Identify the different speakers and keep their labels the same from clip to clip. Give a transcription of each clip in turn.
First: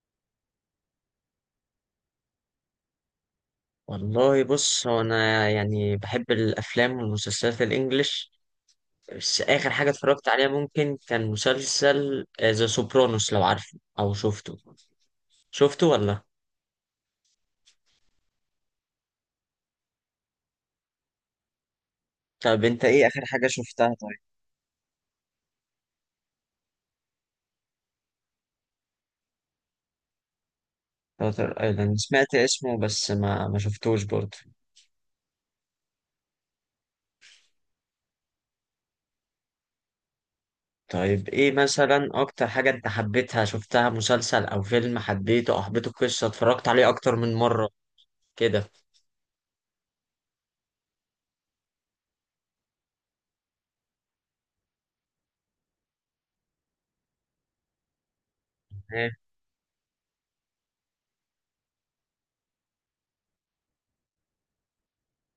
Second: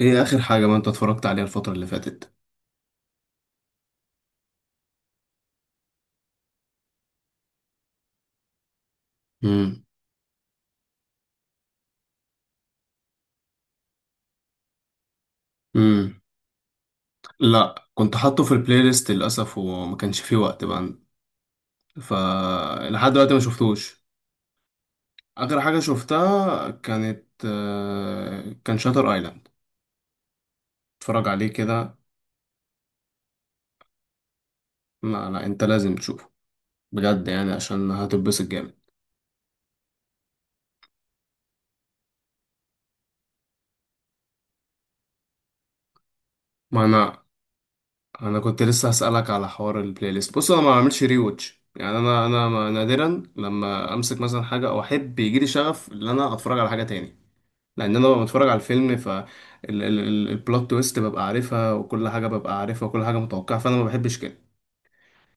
Speaker 1: ايه اخر حاجة ما انت اتفرجت عليها الفترة اللي فاتت؟
Speaker 2: والله، بص، هو انا يعني بحب الافلام والمسلسلات الانجليش. بس اخر
Speaker 1: امم.
Speaker 2: حاجه اتفرجت عليها ممكن كان مسلسل ذا سوبرانوس، لو عارفه او شفته. شفته
Speaker 1: امم.
Speaker 2: ولا؟
Speaker 1: لا، كنت حاطه في البلاي ليست للاسف وما كانش فيه وقت بقى. ف
Speaker 2: طب انت ايه
Speaker 1: لحد
Speaker 2: اخر
Speaker 1: دلوقتي ما
Speaker 2: حاجه شفتها؟
Speaker 1: شفتوش.
Speaker 2: طيب.
Speaker 1: اخر حاجة شفتها كان شاتر ايلاند. اتفرج عليه
Speaker 2: شاتر
Speaker 1: كده.
Speaker 2: ايلاند سمعت اسمه، بس ما شفتوش برضه.
Speaker 1: لا لا، انت لازم تشوفه بجد، يعني عشان هتتبسط جامد.
Speaker 2: طيب ايه مثلا اكتر حاجه انت حبيتها شفتها، مسلسل او فيلم حبيته، او حبيته قصه اتفرجت
Speaker 1: ما
Speaker 2: عليه اكتر
Speaker 1: انا
Speaker 2: من مره؟
Speaker 1: انا كنت
Speaker 2: كده.
Speaker 1: لسه هسألك على حوار البلاي ليست. بص انا ما بعملش ري واتش، يعني انا انا ما- نادرا لما امسك مثلا حاجة او احب يجيلي شغف ان انا اتفرج على حاجة تاني، لان انا ببقى بتفرج على الفيلم.
Speaker 2: ايه.
Speaker 1: البلوت تويست ببقى عارفها وكل حاجه ببقى عارفها وكل حاجه متوقعه، فانا ما بحبش كده.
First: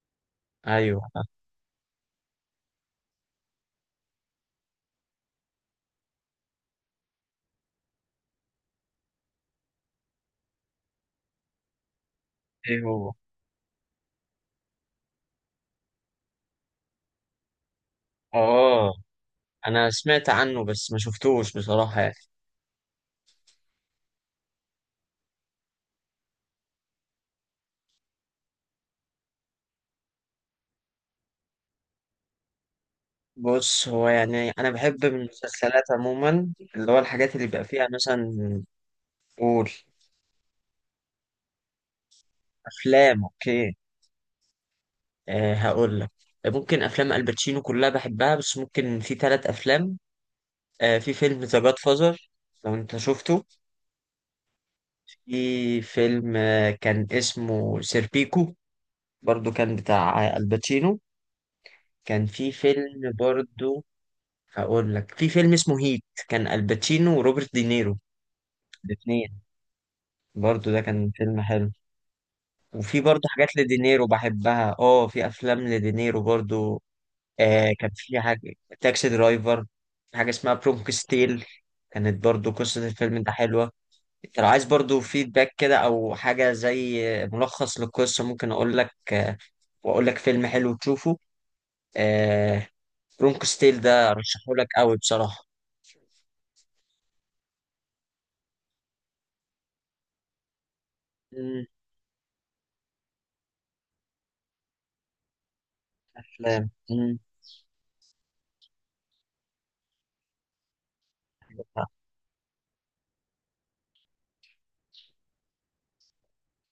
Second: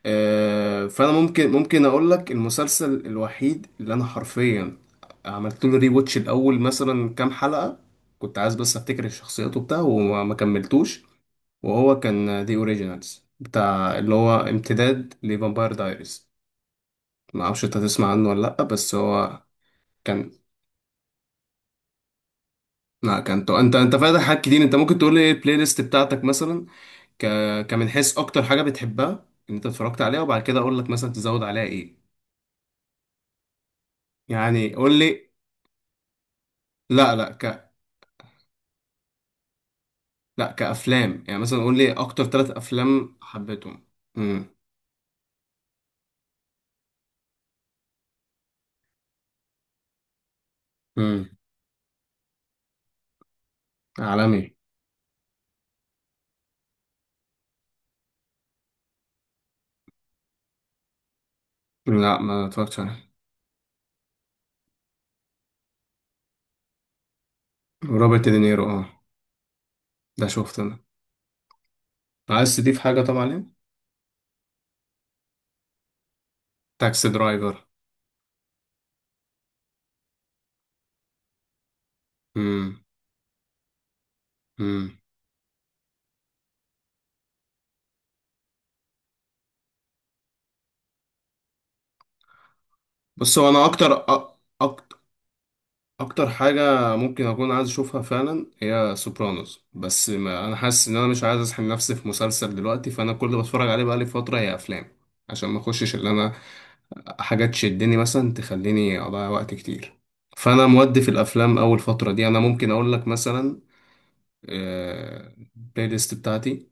Speaker 2: ايوه.
Speaker 1: فانا ممكن اقول لك المسلسل الوحيد اللي انا حرفيا عملت له ري واتش الاول مثلا كام حلقه. كنت عايز بس افتكر الشخصيات وبتاع وما ما كملتوش. وهو كان دي
Speaker 2: ايه. هو
Speaker 1: اوريجينالز بتاع، اللي هو امتداد لفامباير دايريز. ما اعرفش انت تسمع عنه ولا لا،
Speaker 2: اه.
Speaker 1: بس هو
Speaker 2: انا سمعت
Speaker 1: كان،
Speaker 2: عنه بس ما شفتوش بصراحة يعني.
Speaker 1: لا كان انت فاتح حاجات كتير. انت ممكن تقول لي ايه البلاي ليست بتاعتك مثلا؟ ك... كمن حيث اكتر حاجه بتحبها ان انت اتفرجت عليها، وبعد كده اقول لك مثلا تزود عليها ايه.
Speaker 2: بص، هو يعني انا
Speaker 1: يعني قول
Speaker 2: بحب من
Speaker 1: لي.
Speaker 2: المسلسلات عموما، اللي هو
Speaker 1: لا لا.
Speaker 2: الحاجات اللي بيبقى فيها مثلا. قول.
Speaker 1: لا، كافلام يعني، مثلا قول لي اكتر ثلاث افلام
Speaker 2: افلام، اوكي.
Speaker 1: حبيتهم. امم.
Speaker 2: أه، هقول لك. ممكن افلام الباتشينو كلها بحبها، بس ممكن في ثلاث افلام. أه، في
Speaker 1: امم.
Speaker 2: فيلم ذا جاد فازر، لو انت شفته.
Speaker 1: عالمي.
Speaker 2: في فيلم كان اسمه سيربيكو، برضو كان بتاع الباتشينو.
Speaker 1: لا،
Speaker 2: كان
Speaker 1: ما
Speaker 2: في
Speaker 1: اتفرجتش عليه.
Speaker 2: فيلم برضو، هقول لك، في فيلم اسمه هيت، كان الباتشينو وروبرت دينيرو
Speaker 1: روبرت دينيرو، اه.
Speaker 2: الاثنين.
Speaker 1: ده شفته
Speaker 2: برضو
Speaker 1: انا.
Speaker 2: ده كان فيلم حلو.
Speaker 1: عايز تضيف حاجه
Speaker 2: وفي
Speaker 1: طبعا
Speaker 2: برضو
Speaker 1: ليه.
Speaker 2: حاجات لدينيرو بحبها، اه في افلام لدينيرو برضو.
Speaker 1: تاكسي درايفر.
Speaker 2: آه، كان في حاجة تاكسي درايفر. في حاجة اسمها برومك ستيل، كانت برضو
Speaker 1: امم.
Speaker 2: قصة الفيلم ده حلوة. انت لو عايز
Speaker 1: امم.
Speaker 2: برضو فيدباك كده، او حاجة زي ملخص للقصة، ممكن اقول لك، آه، واقول لك فيلم حلو تشوفه. آه،
Speaker 1: بص
Speaker 2: برومك
Speaker 1: هو انا
Speaker 2: ستيل
Speaker 1: اكتر،
Speaker 2: ده ارشحه لك قوي بصراحة.
Speaker 1: اكتر حاجه ممكن اكون عايز اشوفها فعلا هي سوبرانوس، بس ما انا حاسس ان انا مش عايز اسحب
Speaker 2: مم،
Speaker 1: نفسي في مسلسل دلوقتي. فانا كل اللي بتفرج عليه بقالي فتره هي افلام، عشان ما اخشش اللي انا،
Speaker 2: افلام.
Speaker 1: حاجات تشدني مثلا تخليني اضيع وقت كتير. فانا مودي في الافلام اول فتره دي. انا ممكن اقول لك مثلا، البلاي ليست بتاعتي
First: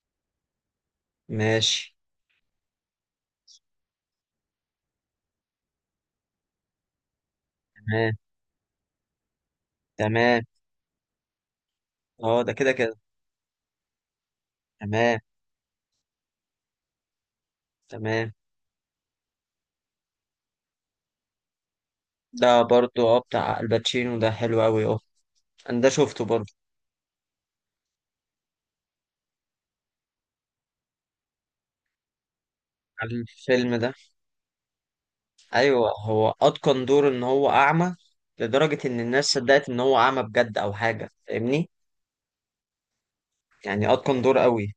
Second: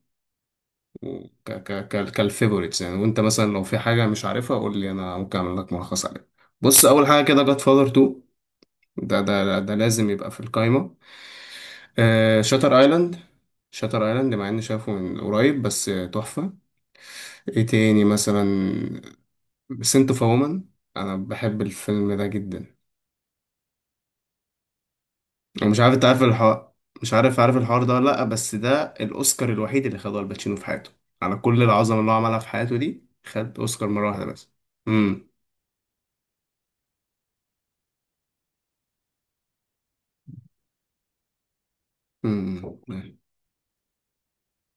Speaker 2: ماشي.
Speaker 1: كالفيفوريتس يعني، وانت مثلا لو في حاجه مش عارفها قول لي انا ممكن اعمل لك ملخص عليها. بص اول حاجه كده، جاد فاذر
Speaker 2: تمام.
Speaker 1: 2. ده لازم يبقى في
Speaker 2: تمام.
Speaker 1: القايمه.
Speaker 2: اه، ده كده
Speaker 1: شاتر
Speaker 2: كده.
Speaker 1: ايلاند. شاتر ايلاند مع اني شايفه
Speaker 2: تمام.
Speaker 1: من قريب، بس تحفة. ايه تاني
Speaker 2: تمام.
Speaker 1: مثلا؟ سنت اوف وومن. انا بحب الفيلم ده
Speaker 2: ده
Speaker 1: جدا.
Speaker 2: برضو اه بتاع الباتشينو، ده حلو قوي اه.
Speaker 1: ومش
Speaker 2: انا ده
Speaker 1: عارف انت عارف
Speaker 2: شفته برضو.
Speaker 1: الحوار، مش عارف الحوار ده ولا لا، بس ده الاوسكار الوحيد اللي خده الباتشينو في حياته. على كل العظمة اللي هو عملها في حياته دي، خد
Speaker 2: الفيلم
Speaker 1: اوسكار
Speaker 2: ده؟
Speaker 1: مرة واحدة بس. امم.
Speaker 2: ايوه، هو اتقن دور ان هو اعمى، لدرجة ان الناس صدقت ان هو اعمى بجد او حاجة، فاهمني.
Speaker 1: امم.
Speaker 2: يعني اتقن دور قوي.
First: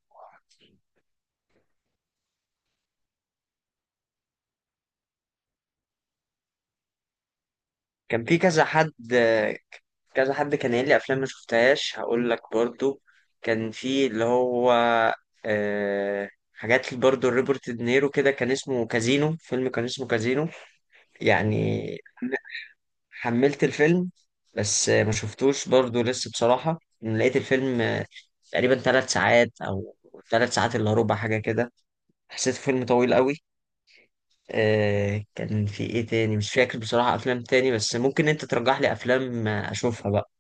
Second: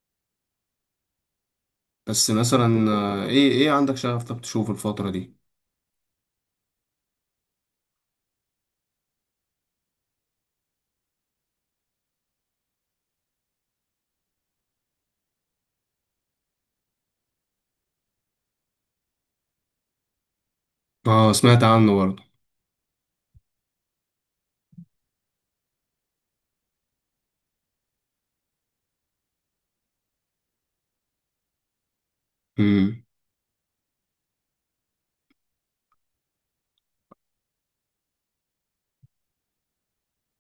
Speaker 1: بس مثلا، ايه عندك شغف طب تشوف الفترة دي؟
Speaker 2: كان في كذا حد. كذا حد كان قايل لي افلام ما شفتهاش، هقول لك برضو. كان في اللي هو، آه، حاجات برضو روبرت دينيرو كده، كان اسمه كازينو، فيلم كان اسمه كازينو
Speaker 1: اه سمعت
Speaker 2: يعني.
Speaker 1: عنه.
Speaker 2: حملت الفيلم، بس ما شفتوش برضو لسه بصراحة. لقيت الفيلم تقريبا 3 ساعات، أو 3 ساعات إلا ربع، حاجة كده. حسيت فيلم
Speaker 1: برضه.
Speaker 2: طويل قوي. آه، كان في إيه تاني مش فاكر بصراحة، أفلام تاني، بس ممكن أنت ترجح لي أفلام أشوفها بقى.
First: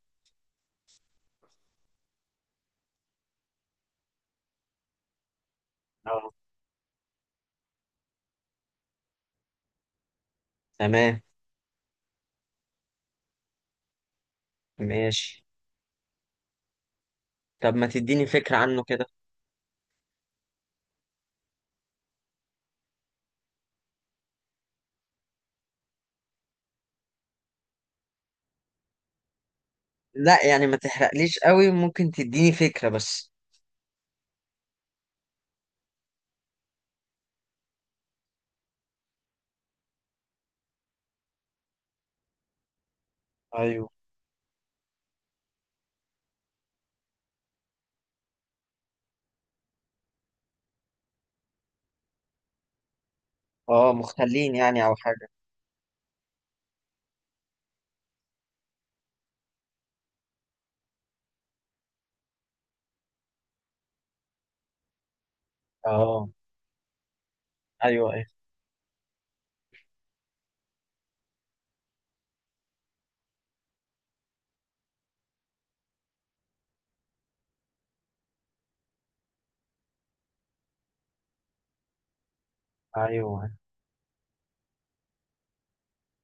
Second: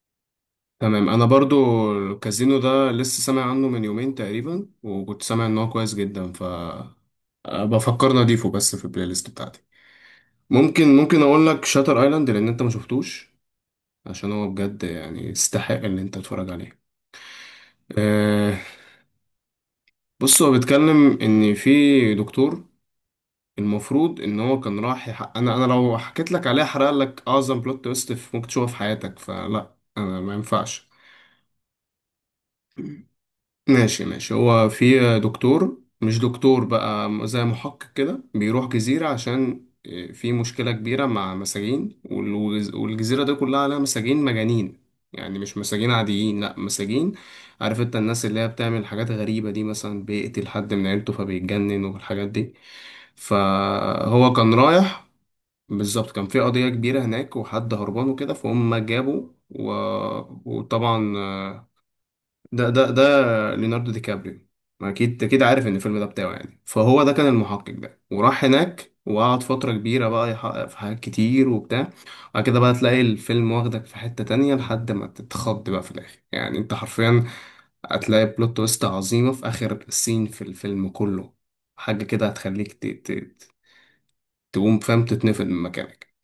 Speaker 1: تمام. انا برضو، الكازينو ده لسه سامع عنه من يومين تقريبا، وكنت سامع ان هو كويس
Speaker 2: اه.
Speaker 1: جدا. بفكر اضيفه بس في البلاي ليست بتاعتي. ممكن
Speaker 2: تمام.
Speaker 1: ممكن اقول لك شاتر ايلاند لان انت ما شفتوش، عشان هو بجد يعني
Speaker 2: ماشي.
Speaker 1: يستحق ان انت تتفرج عليه.
Speaker 2: طب ما تديني فكرة
Speaker 1: أه.
Speaker 2: عنه كده.
Speaker 1: بص هو بيتكلم ان في دكتور، المفروض ان هو كان راح يحقق. انا لو حكيت لك عليه هحرق لك اعظم بلوت تويست ممكن تشوفها في حياتك، فلا انا ما
Speaker 2: لا يعني ما
Speaker 1: ينفعش.
Speaker 2: تحرقليش قوي، ممكن تديني فكرة بس.
Speaker 1: ماشي ماشي. هو في دكتور، مش دكتور بقى، زي محقق كده، بيروح جزيرة عشان في مشكلة كبيرة مع مساجين. والجزيرة دي كلها عليها
Speaker 2: ايوه.
Speaker 1: مساجين مجانين. يعني مش مساجين عاديين، لأ مساجين، عارف انت الناس اللي هي بتعمل حاجات غريبة دي، مثلا بيقتل حد من عيلته فبيتجنن والحاجات دي.
Speaker 2: اه،
Speaker 1: فهو كان
Speaker 2: مخلين يعني أو
Speaker 1: رايح،
Speaker 2: حاجة.
Speaker 1: بالظبط كان في قضية كبيرة هناك وحد هربان وكده، فهم جابوا وطبعا، ده ده ده ليوناردو دي كابريو. ما اكيد عارف ان الفيلم ده
Speaker 2: اه.
Speaker 1: بتاعه يعني. فهو ده كان المحقق، ده
Speaker 2: ايوه ايوه
Speaker 1: وراح هناك وقعد فترة كبيرة بقى يحقق في حاجات كتير وبتاع. وبعد كده بقى تلاقي الفيلم واخدك في حتة تانية لحد ما تتخض بقى في الآخر. يعني انت حرفيا هتلاقي بلوت تويست عظيمة في آخر سين في الفيلم كله. حاجة كده هتخليك
Speaker 2: ايوه.
Speaker 1: ت- تقوم فاهم، تتنفض من مكانك.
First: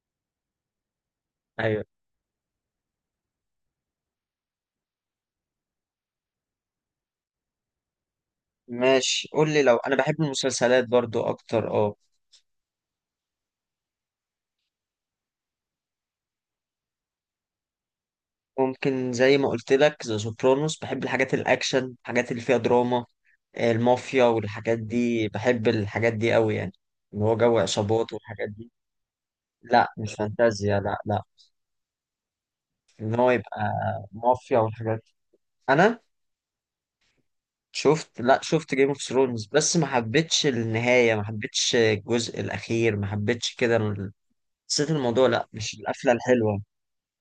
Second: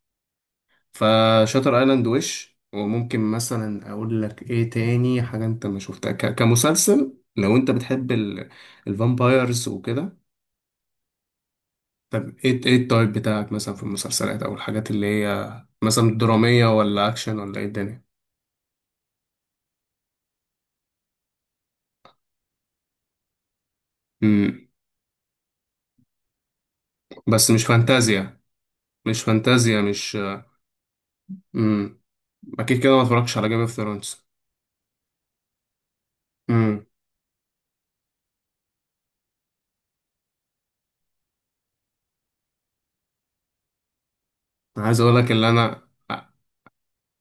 Speaker 1: فشاتر
Speaker 2: أيوة.
Speaker 1: ايلاند. وش وممكن مثلا اقول لك ايه تاني حاجه انت ما شفتها، كمسلسل، لو انت بتحب
Speaker 2: ماشي، قول لي.
Speaker 1: الفامبايرز
Speaker 2: لو انا
Speaker 1: وكده.
Speaker 2: بحب المسلسلات برضو اكتر اه.
Speaker 1: طب ايه التايب بتاعك مثلا في المسلسلات او الحاجات اللي هي مثلا دراميه ولا اكشن ولا ايه الدنيا؟
Speaker 2: ممكن زي ما قلت لك، ذا سوبرانوس، بحب الحاجات الاكشن، الحاجات اللي فيها دراما، آه، المافيا
Speaker 1: امم.
Speaker 2: والحاجات دي. بحب الحاجات دي قوي يعني، اللي هو
Speaker 1: بس
Speaker 2: جو
Speaker 1: مش
Speaker 2: عصابات
Speaker 1: فانتازيا،
Speaker 2: والحاجات دي.
Speaker 1: مش فانتازيا
Speaker 2: لا مش
Speaker 1: مش.
Speaker 2: فانتازيا، لا لا.
Speaker 1: امم. اكيد كده ما
Speaker 2: ان هو
Speaker 1: اتفرجتش على
Speaker 2: يبقى
Speaker 1: جيم اوف ثرونز.
Speaker 2: مافيا والحاجات دي. انا
Speaker 1: امم.
Speaker 2: شفت، لا شفت جيم اوف ثرونز، بس ما حبيتش النهاية، ما حبيتش الجزء الاخير، ما حبيتش كده. حسيت
Speaker 1: عايز اقول
Speaker 2: الموضوع
Speaker 1: لك
Speaker 2: لا،
Speaker 1: اللي
Speaker 2: مش
Speaker 1: انا،
Speaker 2: القفلة الحلوة.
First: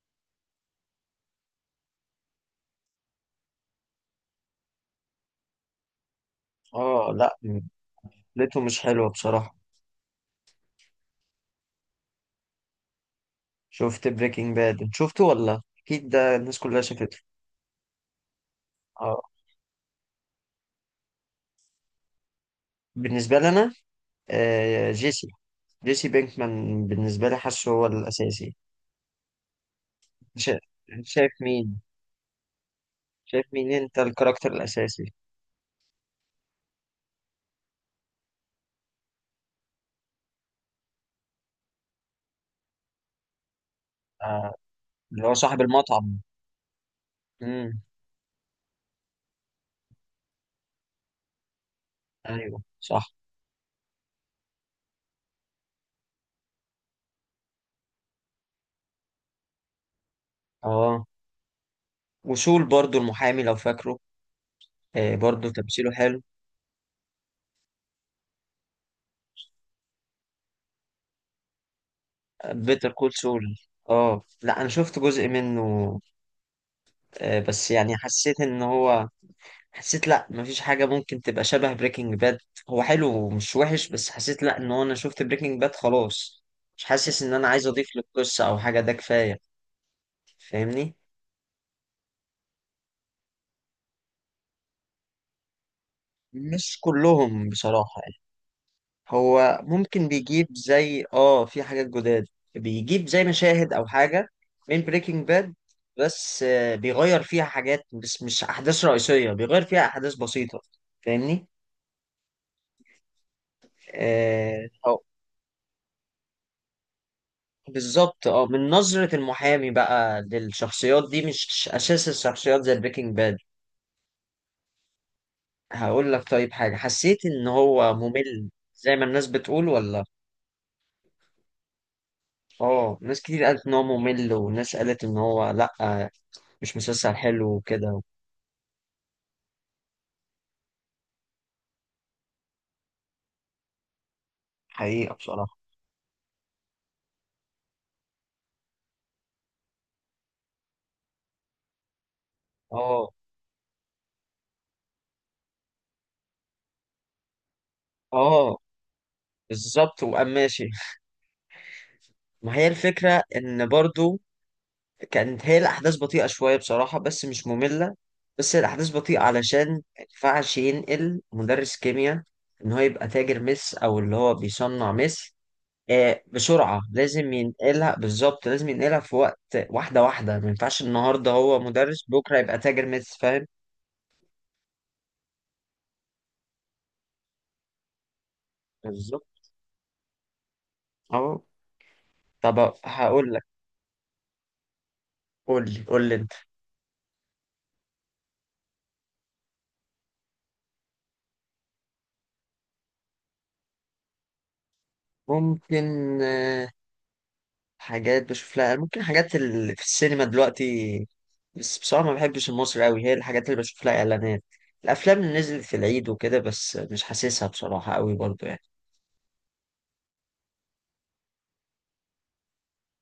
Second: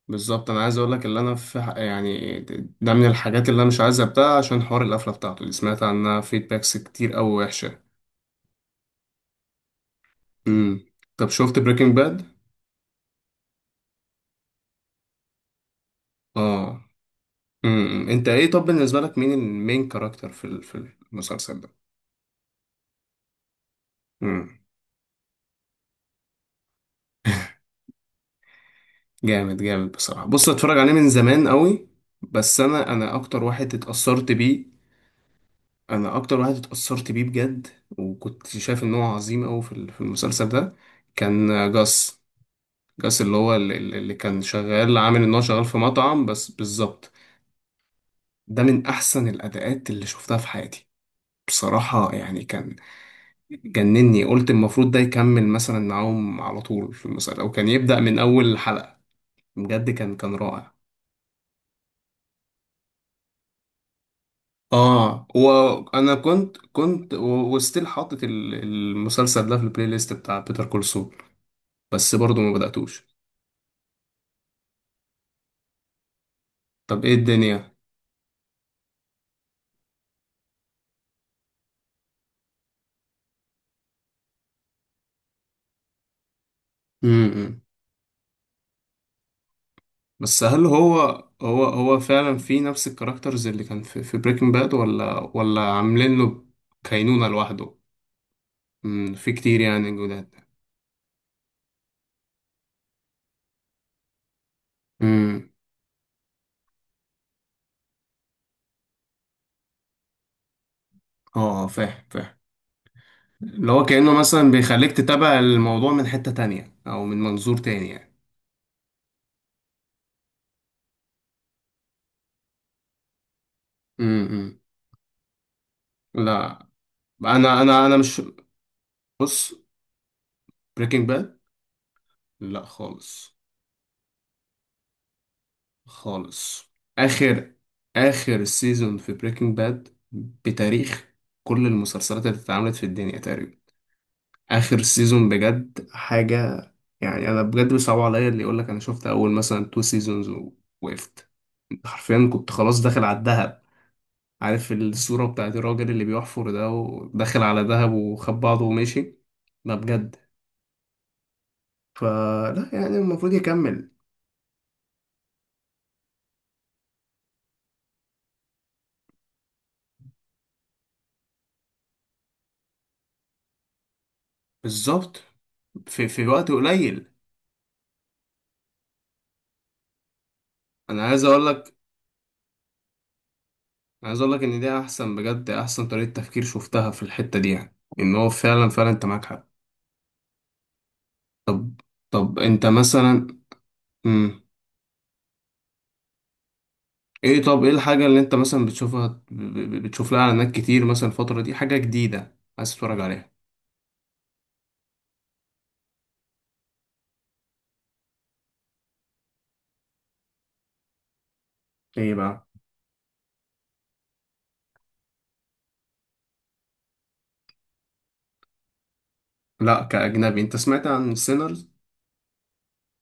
Speaker 1: بالظبط انا عايز اقول لك اللي انا يعني، ده من الحاجات اللي انا مش عايز ابدأها، عشان حوار القفله بتاعته اللي سمعت عنها فيدباكس
Speaker 2: اه
Speaker 1: كتير قوي
Speaker 2: لا،
Speaker 1: وحشه.
Speaker 2: قفلته مش حلوة بصراحة.
Speaker 1: امم. طب شفت بريكنج باد؟
Speaker 2: شفت بريكنج باد. انت شفته ولا؟ اكيد ده الناس كلها
Speaker 1: اه.
Speaker 2: شافته.
Speaker 1: امم. امم. انت ايه طب بالنسبه لك مين
Speaker 2: اه.
Speaker 1: كاركتر في المسلسل ده؟
Speaker 2: بالنسبه لي انا،
Speaker 1: امم.
Speaker 2: آه، جيسي، جيسي بينكمان بالنسبه لي، حاسه هو الاساسي.
Speaker 1: جامد جامد بصراحه. بص
Speaker 2: شا-
Speaker 1: اتفرج عليه من
Speaker 2: شايف
Speaker 1: زمان
Speaker 2: مين؟
Speaker 1: قوي، بس انا اكتر
Speaker 2: شايف مين
Speaker 1: واحد
Speaker 2: انت
Speaker 1: اتأثرت
Speaker 2: الكاركتر
Speaker 1: بيه.
Speaker 2: الاساسي؟
Speaker 1: انا اكتر واحد اتأثرت بيه بجد، وكنت شايف ان هو عظيم قوي في المسلسل ده. كان جاس. جاس اللي هو، اللي كان
Speaker 2: آه،
Speaker 1: شغال، عامل
Speaker 2: اللي هو
Speaker 1: ان هو
Speaker 2: صاحب
Speaker 1: شغال في
Speaker 2: المطعم.
Speaker 1: مطعم بس بالظبط.
Speaker 2: امم.
Speaker 1: ده من احسن الاداءات اللي شفتها في حياتي بصراحة، يعني
Speaker 2: ايوه
Speaker 1: كان
Speaker 2: صح.
Speaker 1: جنني. قلت المفروض ده يكمل مثلا معاهم على طول في المسلسل، او كان يبدأ من اول حلقة. بجد كان رائع.
Speaker 2: اه، وسول برضو المحامي، لو فاكره. آه،
Speaker 1: اه،
Speaker 2: برضو تمثيله
Speaker 1: وانا
Speaker 2: حلو.
Speaker 1: كنت وستيل حاطط المسلسل ده في البلاي ليست، بتاع بيتر كول سول. بس برضه ما
Speaker 2: بيتر
Speaker 1: بدأتوش.
Speaker 2: كول سول. اه، Better Call Saul. لا، انا شفت جزء منه.
Speaker 1: طب ايه
Speaker 2: آه، بس
Speaker 1: الدنيا؟
Speaker 2: يعني حسيت ان هو، حسيت لا، مفيش حاجة ممكن تبقى شبه بريكنج باد. هو حلو ومش وحش، بس حسيت لا ان هو، انا شفت بريكنج باد خلاص، مش حاسس ان انا عايز اضيف للقصة او حاجة، ده كفاية.
Speaker 1: بس هل
Speaker 2: فاهمني.
Speaker 1: هو، هو فعلا في نفس الكاركترز اللي كان في بريكنج باد، ولا عاملين له
Speaker 2: مش
Speaker 1: كينونة
Speaker 2: كلهم
Speaker 1: لوحده؟
Speaker 2: بصراحة يعني.
Speaker 1: في
Speaker 2: هو
Speaker 1: كتير يعني
Speaker 2: ممكن
Speaker 1: جداد.
Speaker 2: بيجيب زي اه في حاجات جداد. بيجيب زي مشاهد او حاجة من بريكنج
Speaker 1: امم.
Speaker 2: باد، بس بيغير فيها حاجات، بس مش احداث رئيسية، بيغير فيها احداث بسيطة. فاهمني.
Speaker 1: اه فاهم فاهم، اللي هو كأنه مثلا بيخليك
Speaker 2: آه
Speaker 1: تتابع الموضوع من حتة تانية او من منظور تاني يعني.
Speaker 2: بالظبط، اه من نظرة المحامي بقى للشخصيات دي، مش أساس الشخصيات زي بريكنج باد.
Speaker 1: امم.
Speaker 2: هقول لك. طيب
Speaker 1: لا،
Speaker 2: حاجة، حسيت إن
Speaker 1: انا انا
Speaker 2: هو
Speaker 1: انا مش،
Speaker 2: ممل زي ما الناس
Speaker 1: بص،
Speaker 2: بتقول ولا؟
Speaker 1: بريكنج باد، لا
Speaker 2: اه، ناس
Speaker 1: خالص،
Speaker 2: كتير قالت إن هو ممل، وناس قالت إن هو لأ،
Speaker 1: خالص.
Speaker 2: مش مسلسل
Speaker 1: اخر
Speaker 2: حلو وكده.
Speaker 1: اخر سيزون في بريكنج باد، بتاريخ كل المسلسلات اللي اتعملت في الدنيا تقريبا، اخر
Speaker 2: حقيقة
Speaker 1: سيزون
Speaker 2: بصراحة.
Speaker 1: بجد حاجه. يعني انا بجد بيصعب عليا اللي يقول لك انا شفت اول مثلا تو سيزونز ووقفت. انت حرفيا كنت خلاص داخل
Speaker 2: اه
Speaker 1: على الدهب. عارف الصوره بتاعت الراجل اللي بيحفر ده وداخل على دهب وخد
Speaker 2: اه،
Speaker 1: بعضه ومشي؟ لا
Speaker 2: بالظبط،
Speaker 1: بجد،
Speaker 2: وقام ماشي. ما هي
Speaker 1: فلا يعني
Speaker 2: الفكرة
Speaker 1: المفروض
Speaker 2: إن
Speaker 1: يكمل.
Speaker 2: برضو كانت هي الأحداث بطيئة شوية بصراحة، بس مش مملة. بس هي الأحداث بطيئة علشان ما ينفعش ينقل مدرس كيمياء إن هو يبقى تاجر مس، أو اللي هو بيصنع
Speaker 1: بالظبط،
Speaker 2: مس.
Speaker 1: في في وقت
Speaker 2: بسرعة
Speaker 1: قليل.
Speaker 2: لازم ينقلها، بالظبط لازم ينقلها في وقت. واحدة واحدة، ما ينفعش
Speaker 1: انا عايز
Speaker 2: النهاردة
Speaker 1: اقول
Speaker 2: هو
Speaker 1: لك
Speaker 2: مدرس بكرة يبقى تاجر مس، فاهم.
Speaker 1: عايز اقول لك ان دي احسن، بجد احسن طريقه تفكير شفتها في الحته دي، يعني ان هو فعلا فعلا انت معاك
Speaker 2: بالظبط.
Speaker 1: حق.
Speaker 2: أهو.
Speaker 1: طب طب انت
Speaker 2: طب
Speaker 1: مثلا.
Speaker 2: هقول لك.
Speaker 1: مم.
Speaker 2: قول لي قول لي أنت.
Speaker 1: طب ايه الحاجة اللي انت مثلا بتشوفها بتشوف لها اعلانات كتير مثلا الفترة دي، حاجة جديدة عايز تتفرج عليها؟
Speaker 2: ممكن، آه، حاجات بشوف لها، ممكن حاجات اللي في السينما دلوقتي، بس بصراحة
Speaker 1: ايه
Speaker 2: ما
Speaker 1: بقى؟
Speaker 2: بحبش المصري قوي، هي الحاجات اللي بشوف لها إعلانات، الأفلام اللي نزلت في العيد وكده، بس مش حاسسها بصراحة قوي برضو يعني.
Speaker 1: لا كأجنبي، انت سمعت عن سينرز؟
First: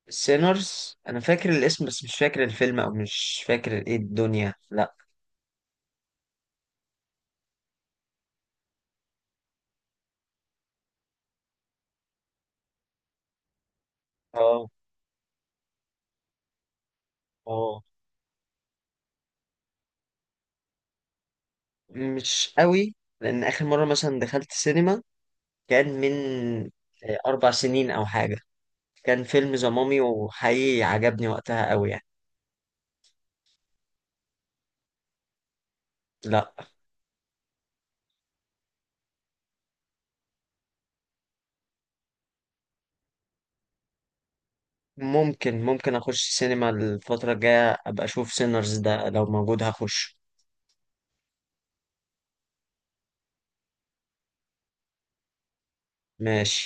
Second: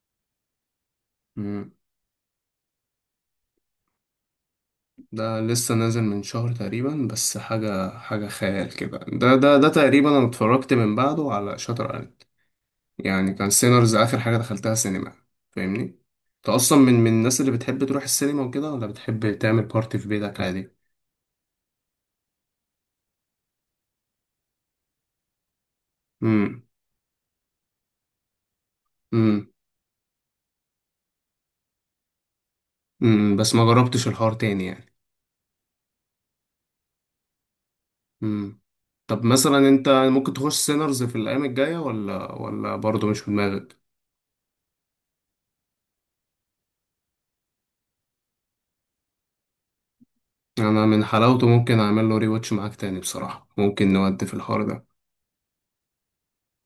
Speaker 2: سينرز أنا فاكر الاسم، بس مش فاكر الفيلم، أو مش فاكر إيه الدنيا، لأ.
Speaker 1: ده لسه نازل من شهر تقريبا، بس حاجة، حاجة خيال كده. ده تقريبا انا اتفرجت من بعده على شاتر ايلاند. يعني كان سينرز اخر حاجة
Speaker 2: اه.
Speaker 1: دخلتها سينما، فاهمني؟ انت اصلا من الناس اللي بتحب
Speaker 2: اه،
Speaker 1: تروح السينما وكده، ولا بتحب تعمل بارتي في بيتك عادي؟
Speaker 2: مش قوي. لأن آخر مرة مثلا دخلت سينما كان من،
Speaker 1: امم.
Speaker 2: 4 سنين أو حاجة. كان
Speaker 1: امم.
Speaker 2: فيلم ذا مامي، وحقيقي عجبني وقتها قوي يعني.
Speaker 1: امم. بس ما جربتش الحوار تاني يعني.
Speaker 2: لأ.
Speaker 1: مم. طب مثلا انت ممكن تخش سينرز في الايام الجايه، ولا برضه مش في دماغك؟
Speaker 2: ممكن اخش السينما الفترة الجاية، ابقى اشوف سينرز ده، لو موجود هخش.
Speaker 1: يعني انا من حلاوته ممكن اعمل له ري واتش معاك تاني بصراحه، ممكن نودي في الحوار ده.
Speaker 2: ماشي